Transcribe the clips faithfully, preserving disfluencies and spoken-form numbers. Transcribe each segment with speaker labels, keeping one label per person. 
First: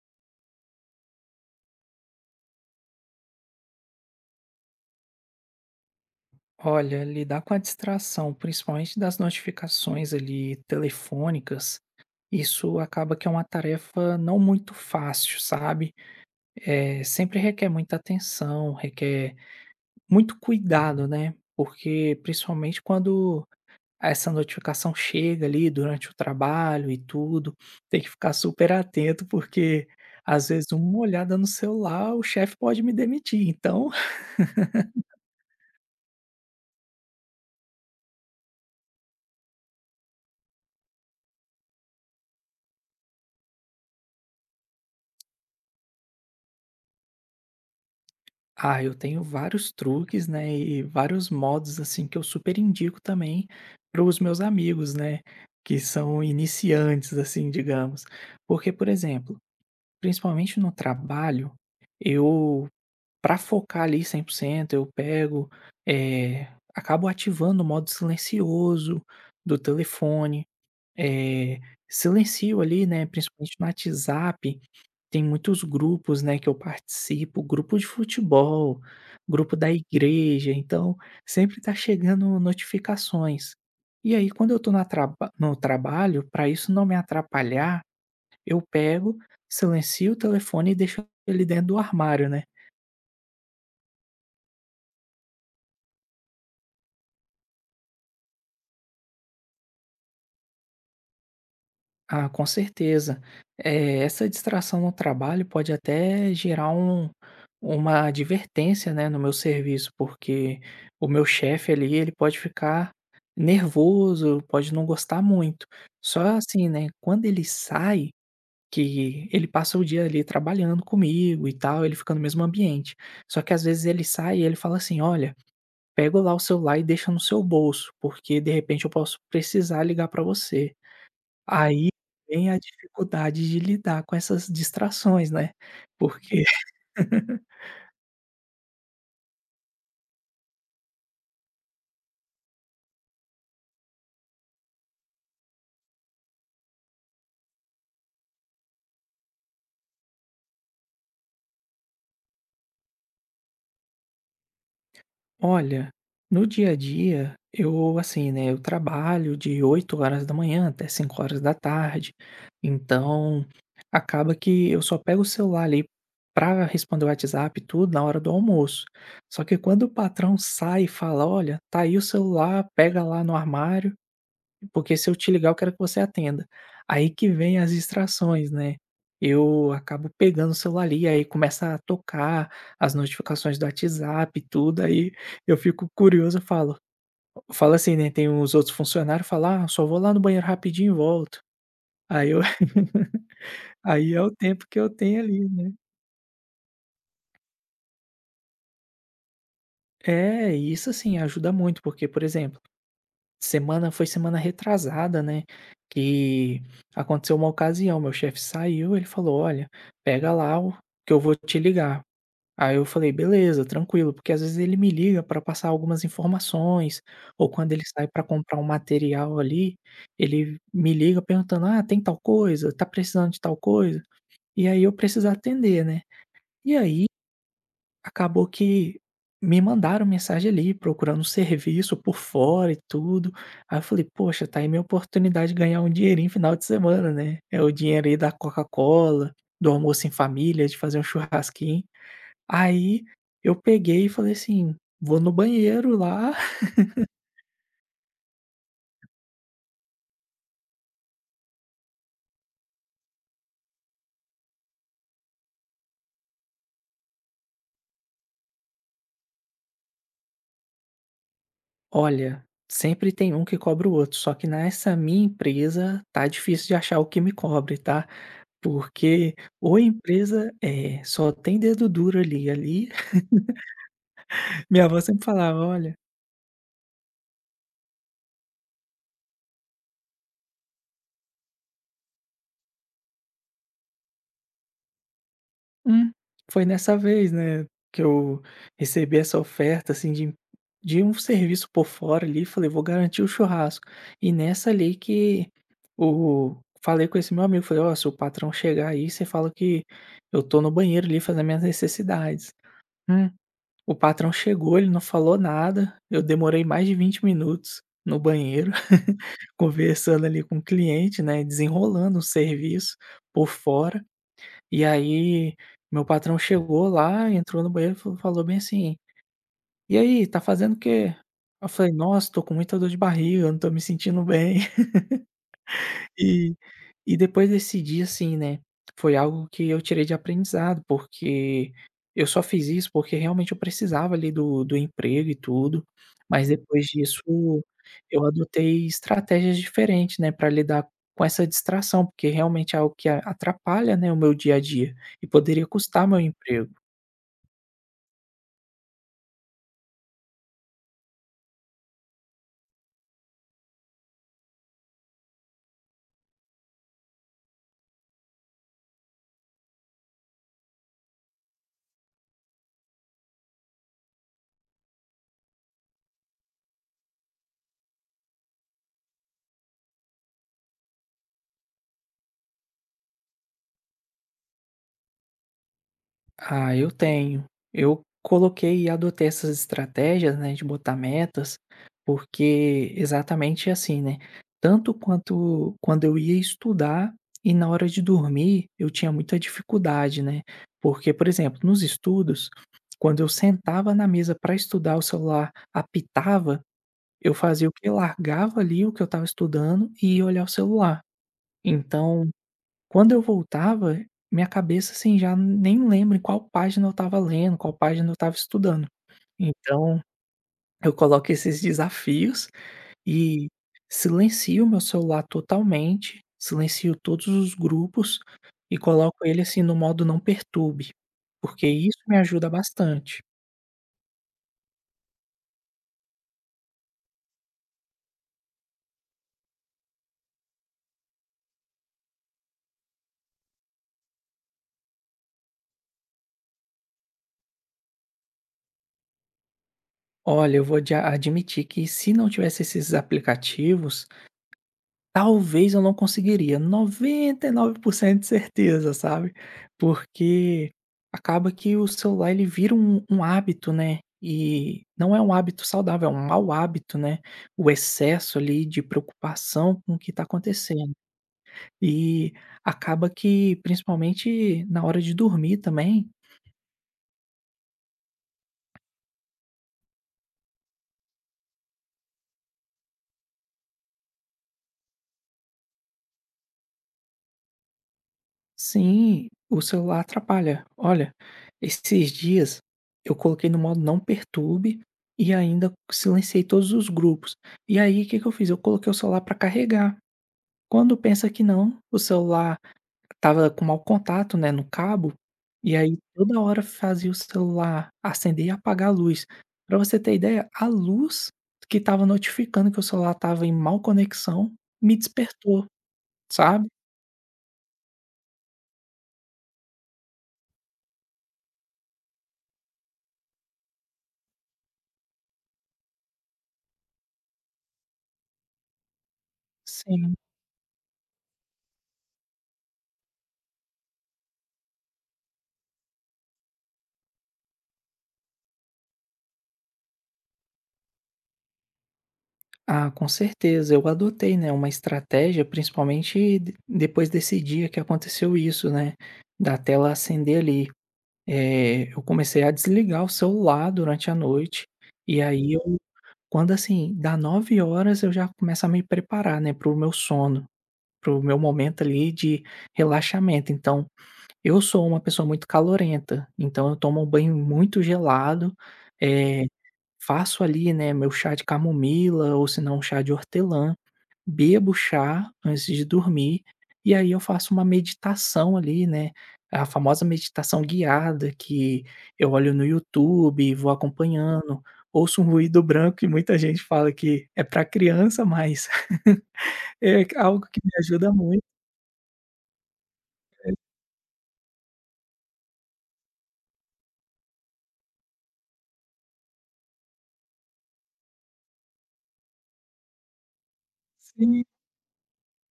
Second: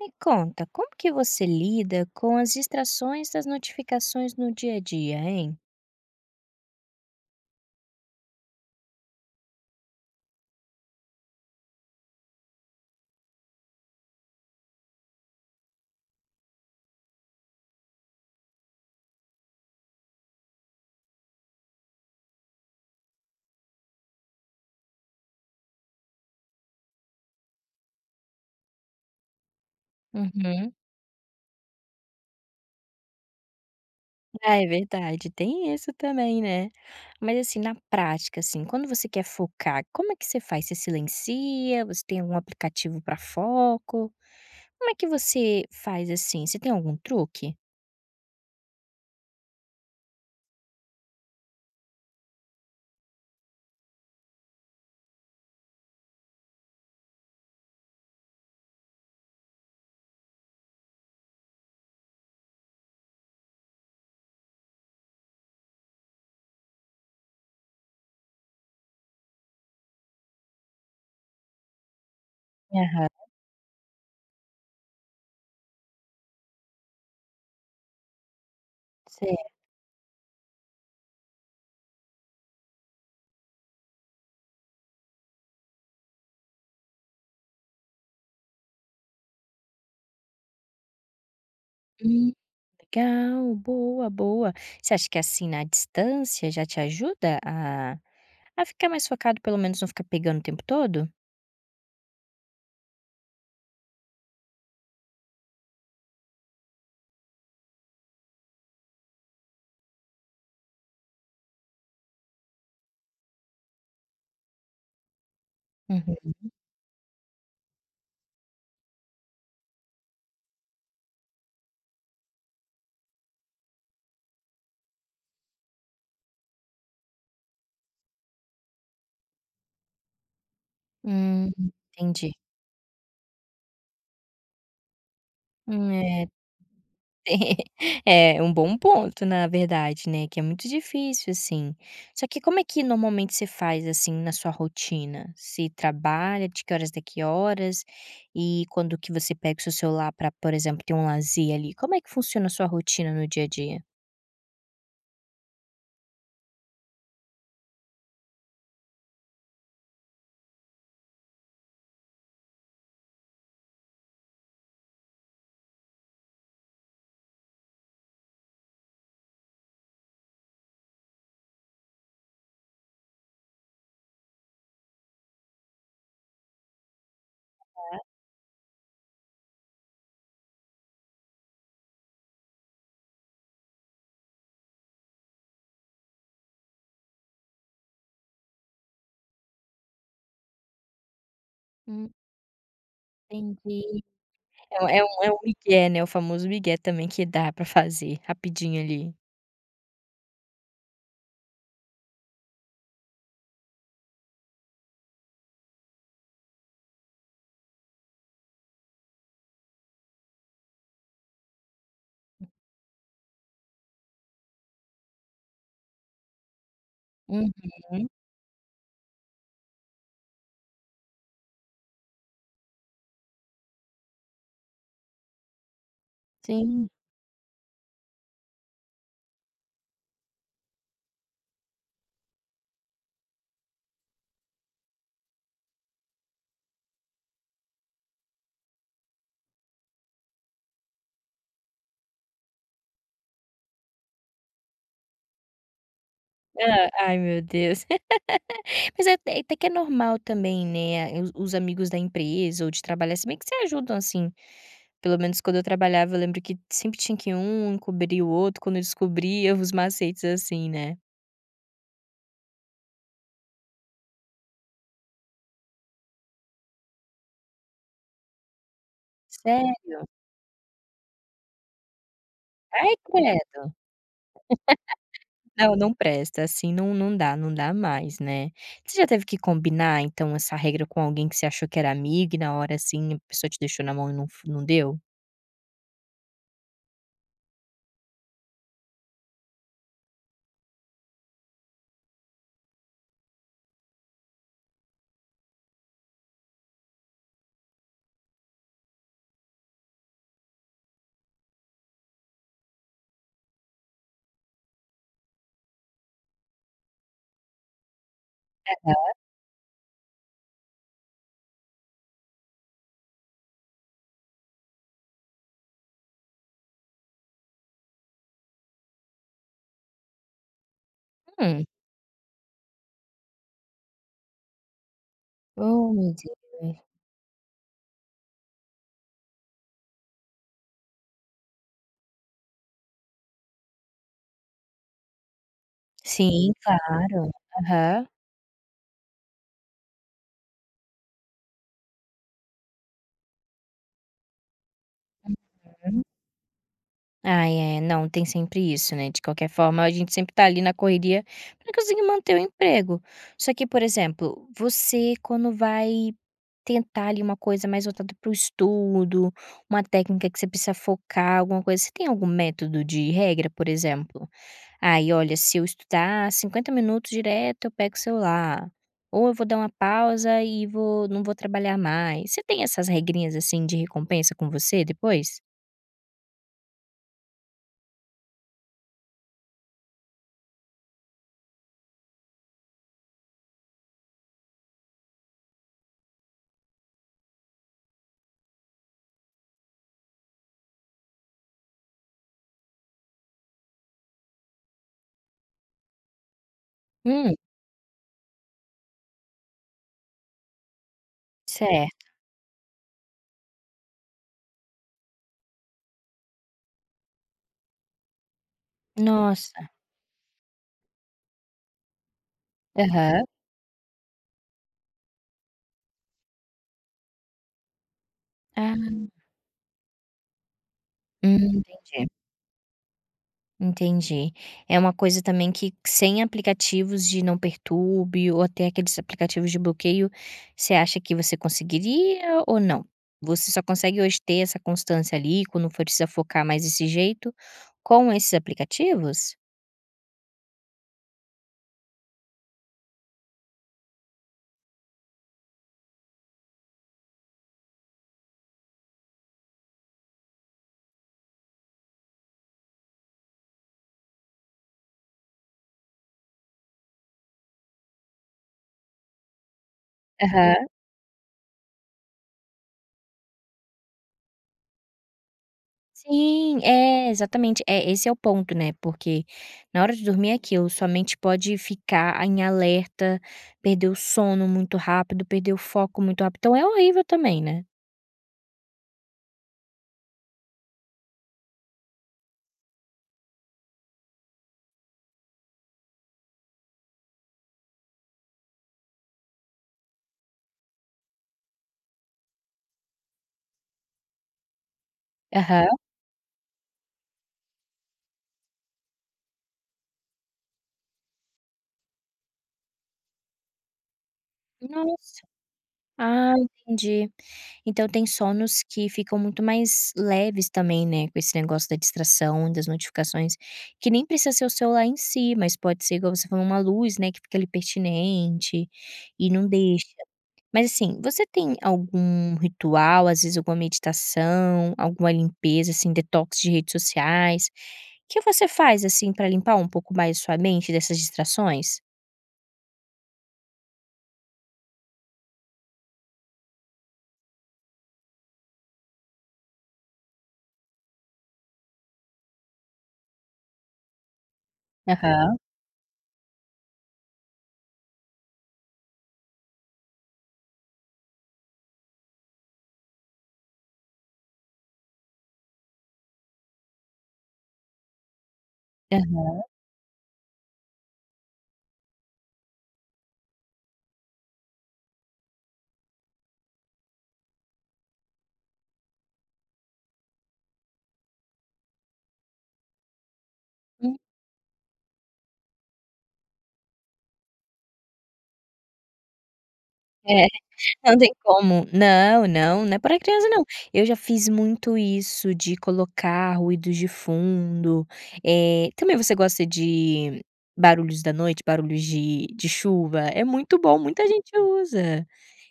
Speaker 1: Me conta, como que você lida com as distrações das notificações no dia a dia, hein?
Speaker 2: Olha, lidar com a distração, principalmente das notificações ali telefônicas, isso acaba que é uma tarefa não muito fácil, sabe? É, sempre requer muita atenção, requer muito cuidado, né? Porque principalmente quando essa notificação chega ali durante o trabalho e tudo, tem que ficar super atento, porque às vezes
Speaker 1: Uhum.
Speaker 2: uma olhada no celular, o chefe pode me demitir. Então,
Speaker 1: Ah, é verdade, tem isso também, né. Mas assim, na prática, assim, quando você quer focar, como é que você faz? Você silencia? Você tem algum aplicativo para foco? Como é que você faz, assim? Você tem algum truque?
Speaker 2: Ah, eu tenho vários truques, né, e vários modos, assim, que eu super indico também para os meus amigos, né, que são iniciantes, assim, digamos. Porque, por exemplo, principalmente no trabalho, eu, para focar ali cem por cento, eu pego, eh, acabo ativando o modo silencioso do telefone, eh, silencio ali, né,
Speaker 1: Aham,
Speaker 2: principalmente no WhatsApp, tem muitos grupos, né, que eu participo, grupo de futebol,
Speaker 1: certo.
Speaker 2: grupo da igreja, então sempre tá chegando notificações. E aí quando eu tô na traba no trabalho, para isso não me atrapalhar, eu pego, silencio o telefone e deixo ele dentro do armário,
Speaker 1: Hum,
Speaker 2: né.
Speaker 1: legal, boa, boa. Você acha que assim, na distância, já te ajuda a a ficar mais focado, pelo menos não ficar pegando o tempo todo?
Speaker 2: Ah, com certeza. Eh, essa distração no trabalho pode até gerar um uma advertência, né, no meu serviço, porque o meu chefe ali, ele pode ficar nervoso, pode não gostar muito. Só
Speaker 1: Uhum.
Speaker 2: assim, né, quando ele sai, que ele passa o dia ali trabalhando comigo e tal, ele fica no mesmo ambiente. Só que às vezes ele sai e ele fala assim: "Olha, pega lá o celular e deixa no seu bolso, porque de repente eu posso precisar ligar para você".
Speaker 1: Hum,
Speaker 2: Aí
Speaker 1: entendi.
Speaker 2: vem a dificuldade de lidar com essas distrações, né,
Speaker 1: Hum, é,
Speaker 2: porque
Speaker 1: é um bom ponto, na verdade, né, que é muito difícil, assim. Só que como é que normalmente você faz, assim, na sua rotina? Se trabalha de que horas até que horas? E quando que você pega o seu celular para, por exemplo, ter um lazer ali, como é que funciona a sua rotina no dia a dia?
Speaker 2: olha, no dia a dia eu, assim, né, eu trabalho de oito horas da manhã até cinco horas da tarde. Então acaba que eu só pego o celular ali para responder o WhatsApp e tudo na hora do almoço. Só que quando o patrão sai e fala: "Olha, tá aí o celular, pega lá no armário, porque se eu te ligar, eu quero que você atenda". Aí que vem as distrações, né. Eu acabo pegando o celular ali, aí começa a tocar as notificações do WhatsApp e tudo, aí eu fico curioso, eu falo eu falo assim, né, tem os outros funcionários, falo: "Ah, só vou lá no banheiro rapidinho e volto".
Speaker 1: Hum,
Speaker 2: Aí eu
Speaker 1: entendi.
Speaker 2: aí é o tempo que
Speaker 1: É um
Speaker 2: eu
Speaker 1: é
Speaker 2: tenho
Speaker 1: um é um
Speaker 2: ali, né.
Speaker 1: migué, né, o famoso migué também que dá pra fazer rapidinho ali.
Speaker 2: É, e isso, assim, ajuda muito, porque, por exemplo, Semana foi semana retrasada, né, que aconteceu uma ocasião, meu chefe saiu, ele falou: "Olha, pega lá o, que eu vou te ligar". Aí eu falei: "Beleza, tranquilo", porque às vezes ele me liga para passar algumas informações, ou
Speaker 1: Uhum.
Speaker 2: quando ele sai para comprar um material ali, ele me liga perguntando: "Ah, tem tal coisa? Tá precisando de tal coisa?". E aí eu preciso atender, né. E
Speaker 1: Sim.
Speaker 2: aí acabou que me mandaram mensagem ali procurando um serviço por fora e tudo. Aí eu falei: "Poxa, tá aí minha oportunidade de ganhar um dinheirinho final de semana, né, é o dinheiro aí da Coca-Cola, do almoço em família, de fazer um churrasquinho". Aí eu peguei e falei assim: "Vou no banheiro lá".
Speaker 1: Hã, ai meu Deus. Mas é até até que é normal também, né, os os amigos da empresa ou de trabalhar, se bem que se ajudam, assim. Pelo menos quando eu trabalhava, eu lembro que sempre tinha que um encobrir o outro quando eu descobria os macetes, assim, né.
Speaker 2: Olha, sempre tem um que cobra o outro, só que nessa minha empresa tá difícil de achar o que me cobre, tá, porque ou
Speaker 1: Sério?
Speaker 2: a empresa é, só tem dedo duro ali, ali.
Speaker 1: Ai, credo.
Speaker 2: Minha avó sempre falava:
Speaker 1: Não, não
Speaker 2: "Olha,
Speaker 1: presta, assim, não não dá, não dá mais, né. Você já teve que combinar, então, essa regra com alguém que você achou que era amigo e na hora, assim, a pessoa te deixou na mão e não f não deu?
Speaker 2: hum, foi nessa vez, né, que eu recebi essa oferta, assim, de de um serviço por fora ali, falei: 'Vou garantir o churrasco'. E nessa ali que o falei com esse meu amigo, falei: "Ó, se o patrão chegar aí, você fala que eu tô no banheiro ali fazendo minhas necessidades". Hum, o patrão chegou, ele não falou nada, eu demorei mais de vinte minutos no banheiro, conversando ali com o cliente, né, desenrolando o serviço por fora. E aí, meu patrão chegou lá, entrou no banheiro e fa falou bem assim: "E aí, tá fazendo o quê?"
Speaker 1: Hum.
Speaker 2: Eu falei: "Nossa, tô com muita dor de barriga, não tô me sentindo bem".
Speaker 1: Oh, meu
Speaker 2: E
Speaker 1: Deus.
Speaker 2: e depois desse dia, assim, né, foi algo que eu tirei de aprendizado, porque eu só fiz isso porque realmente eu precisava ali do do emprego e tudo, mas
Speaker 1: Sim,
Speaker 2: depois disso
Speaker 1: claro. Aham.
Speaker 2: eu adotei estratégias diferentes, né, para lidar com essa distração, porque realmente é algo que a atrapalha, né, o meu dia a dia e poderia custar meu emprego.
Speaker 1: Ai, é, não, tem sempre isso, né, de qualquer forma a gente sempre tá ali na correria pra conseguir manter o emprego. Só que, por exemplo, você quando vai tentar ali uma coisa mais voltada para o estudo, uma técnica que você precisa focar, alguma coisa, você tem algum método de regra, por exemplo? "Ai, olha, se eu estudar cinquenta minutos direto, eu pego o celular", ou "eu vou dar uma pausa e vou não vou trabalhar mais". Você tem essas regrinhas, assim, de recompensa com você depois?
Speaker 2: Ah, eu tenho. Eu coloquei e adotei essas estratégias, né, de botar metas, porque exatamente assim, né? Tanto quanto quando eu ia estudar e na hora de dormir, eu tinha muita dificuldade, né? Porque, por exemplo, nos estudos, quando eu sentava na mesa para estudar, o celular apitava,
Speaker 1: Hum,
Speaker 2: eu fazia o que Largava ali o que eu estava estudando e ia olhar o celular.
Speaker 1: certo.
Speaker 2: Então, quando eu voltava, minha cabeça, assim, já nem lembra em qual página eu estava lendo, qual página eu estava estudando.
Speaker 1: Nossa.
Speaker 2: Então, eu coloco esses desafios
Speaker 1: Aham.
Speaker 2: e silencio meu celular totalmente, silencio todos os grupos
Speaker 1: Ah,
Speaker 2: e coloco ele, assim, no modo não perturbe,
Speaker 1: hum,
Speaker 2: porque isso
Speaker 1: entendi,
Speaker 2: me ajuda bastante.
Speaker 1: entendi. É uma coisa também que sem aplicativos de não perturbe ou até aqueles aplicativos de bloqueio, você acha que você conseguiria ou não? Você só consegue hoje ter essa constância ali, quando for precisa focar mais desse jeito, com esses aplicativos?
Speaker 2: Olha, eu vou de admitir que se não tivesse esses aplicativos, talvez eu não conseguiria, noventa e nove por cento de certeza, sabe, porque acaba que o celular ele vira um um hábito, né, e não é um hábito saudável, é um mau hábito, né, o excesso ali de preocupação com o que está
Speaker 1: Aham.
Speaker 2: acontecendo. E acaba que, principalmente na hora de dormir também,
Speaker 1: Sim, é, exatamente. É, esse é o ponto, né, porque na hora de dormir é aquilo, sua mente pode ficar em alerta, perder o sono muito rápido, perder o foco muito rápido, então é horrível também, né.
Speaker 2: sim, o celular atrapalha. Olha, esses dias eu coloquei no modo não perturbe e ainda silenciei todos os grupos. E aí, o que que eu fiz? Eu coloquei o celular para carregar. Quando pensa que não, o celular tava com mau contato, né, no cabo, e
Speaker 1: Aham.
Speaker 2: aí toda hora fazia o celular acender e apagar a luz. Para você ter ideia, a luz que estava notificando que o celular tava em mal conexão me
Speaker 1: Nossa.
Speaker 2: despertou,
Speaker 1: Ah,
Speaker 2: sabe?
Speaker 1: entendi. Então tem sonos que ficam muito mais leves também, né, com esse negócio da distração, das notificações, que nem precisa ser o celular em si, mas pode ser, igual você falou, uma luz, né, que fica ali pertinente e não deixa.
Speaker 2: Sim.
Speaker 1: Mas assim, você tem algum ritual, às vezes alguma meditação, alguma limpeza, assim, detox de redes sociais, que você faz, assim, pra limpar um pouco mais sua mente dessas distrações?
Speaker 2: Ah, com certeza. Eu adotei, né, uma estratégia, principalmente de- depois desse dia que aconteceu isso, né, da tela acender ali. Eh, eu comecei a desligar o celular durante a noite, e
Speaker 1: Aham.
Speaker 2: aí eu, quando assim, dá nove horas eu já começo a me preparar, né, para o meu sono, para o meu momento ali de relaxamento. Então, eu sou uma pessoa muito calorenta, então eu tomo um banho muito gelado, eh, faço ali, né, meu chá de camomila ou se não um chá de hortelã, bebo chá antes de dormir, e aí eu faço uma meditação ali, né, a famosa meditação guiada que eu olho no YouTube, vou
Speaker 1: Aham.
Speaker 2: acompanhando, ouço um ruído branco que muita gente fala que é para criança, mas
Speaker 1: É,
Speaker 2: é algo que me
Speaker 1: não tem
Speaker 2: ajuda muito.
Speaker 1: como. Não, não, não é para criança não.
Speaker 2: É,
Speaker 1: Eu já fiz muito isso de colocar ruídos de fundo, eh, também você gosta de barulhos da noite, barulhos de de chuva? É muito bom, muita gente
Speaker 2: sim.
Speaker 1: usa.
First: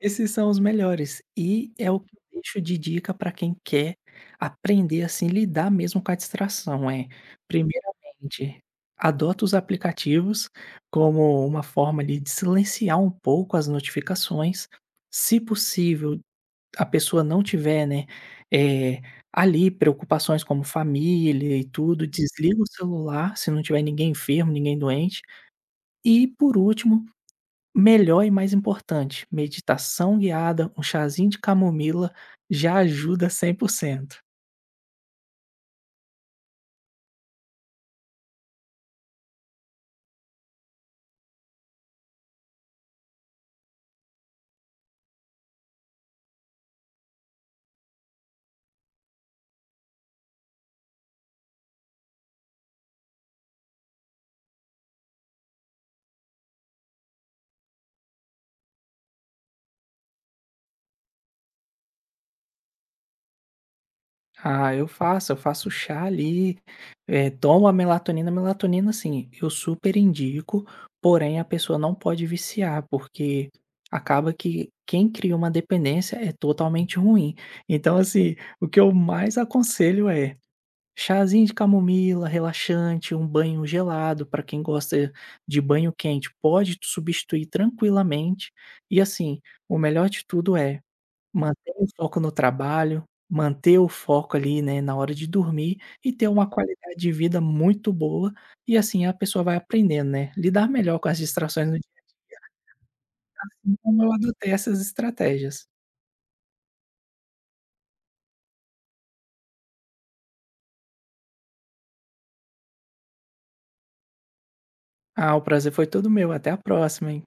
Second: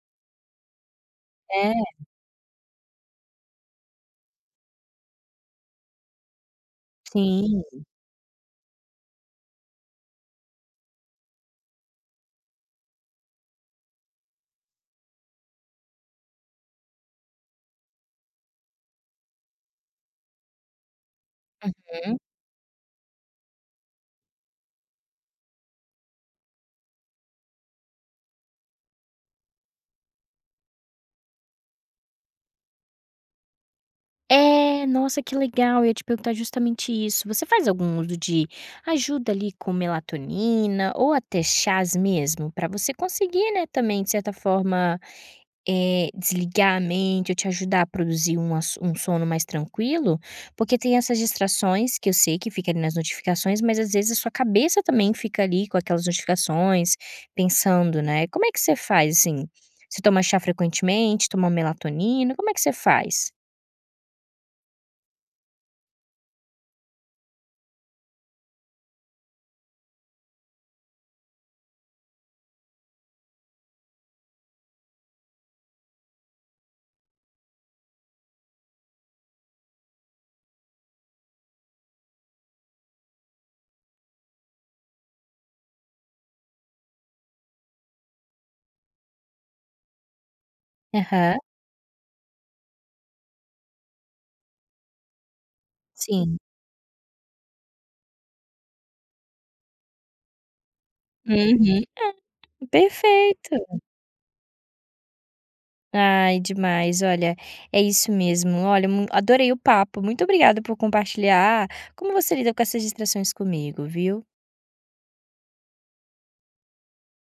Speaker 2: Esses são os melhores,
Speaker 1: É,
Speaker 2: e é o que eu deixo de dica para quem quer aprender, assim, lidar mesmo com a distração, é,
Speaker 1: sim.
Speaker 2: primeiramente, adota os aplicativos como uma forma ali de silenciar um pouco as notificações, se possível, a pessoa não tiver, né, eh, ali preocupações como família e tudo,
Speaker 1: Uhum.
Speaker 2: desliga o celular, se não tiver ninguém enfermo, ninguém doente, e por último, melhor e mais importante, meditação guiada, um chazinho de camomila já ajuda cem por cento.
Speaker 1: É, nossa que legal, eu ia te perguntar justamente isso. Você faz algum uso de ajuda ali com melatonina ou até chás mesmo, para você conseguir, né, também de certa forma, eh, desligar a mente ou te ajudar a produzir um ass um sono mais tranquilo? Porque tem essas distrações que eu sei que fica ali nas notificações, mas às vezes a sua cabeça também fica ali com aquelas notificações, pensando, né. Como é que você faz, assim? Você toma chá frequentemente? Toma melatonina? Como é que você faz?
Speaker 2: Ah, eu faço, eu faço chá ali, eh, tomo a melatonina. Melatonina, assim, eu super indico, porém a pessoa não pode viciar, porque acaba que quem cria uma dependência é totalmente ruim. Então, assim, o que eu mais aconselho é chazinho de camomila, relaxante, um banho gelado, para quem gosta de banho quente, pode substituir tranquilamente. E assim, o melhor de tudo é
Speaker 1: Aham.
Speaker 2: manter o foco no trabalho, manter o foco ali, né, na hora de dormir e ter
Speaker 1: Sim.
Speaker 2: uma qualidade de vida muito boa. E assim a pessoa vai aprendendo, né, lidar melhor com as distrações no
Speaker 1: Uhum.
Speaker 2: dia, assim
Speaker 1: Perfeito.
Speaker 2: como eu adotei essas estratégias.
Speaker 1: Ai, demais, olha, é isso mesmo. Olha, mu adorei o papo, muito obrigada por compartilhar como você lida com essas distrações comigo, viu.
Speaker 2: Ah, o prazer foi todo meu. Até a próxima, hein.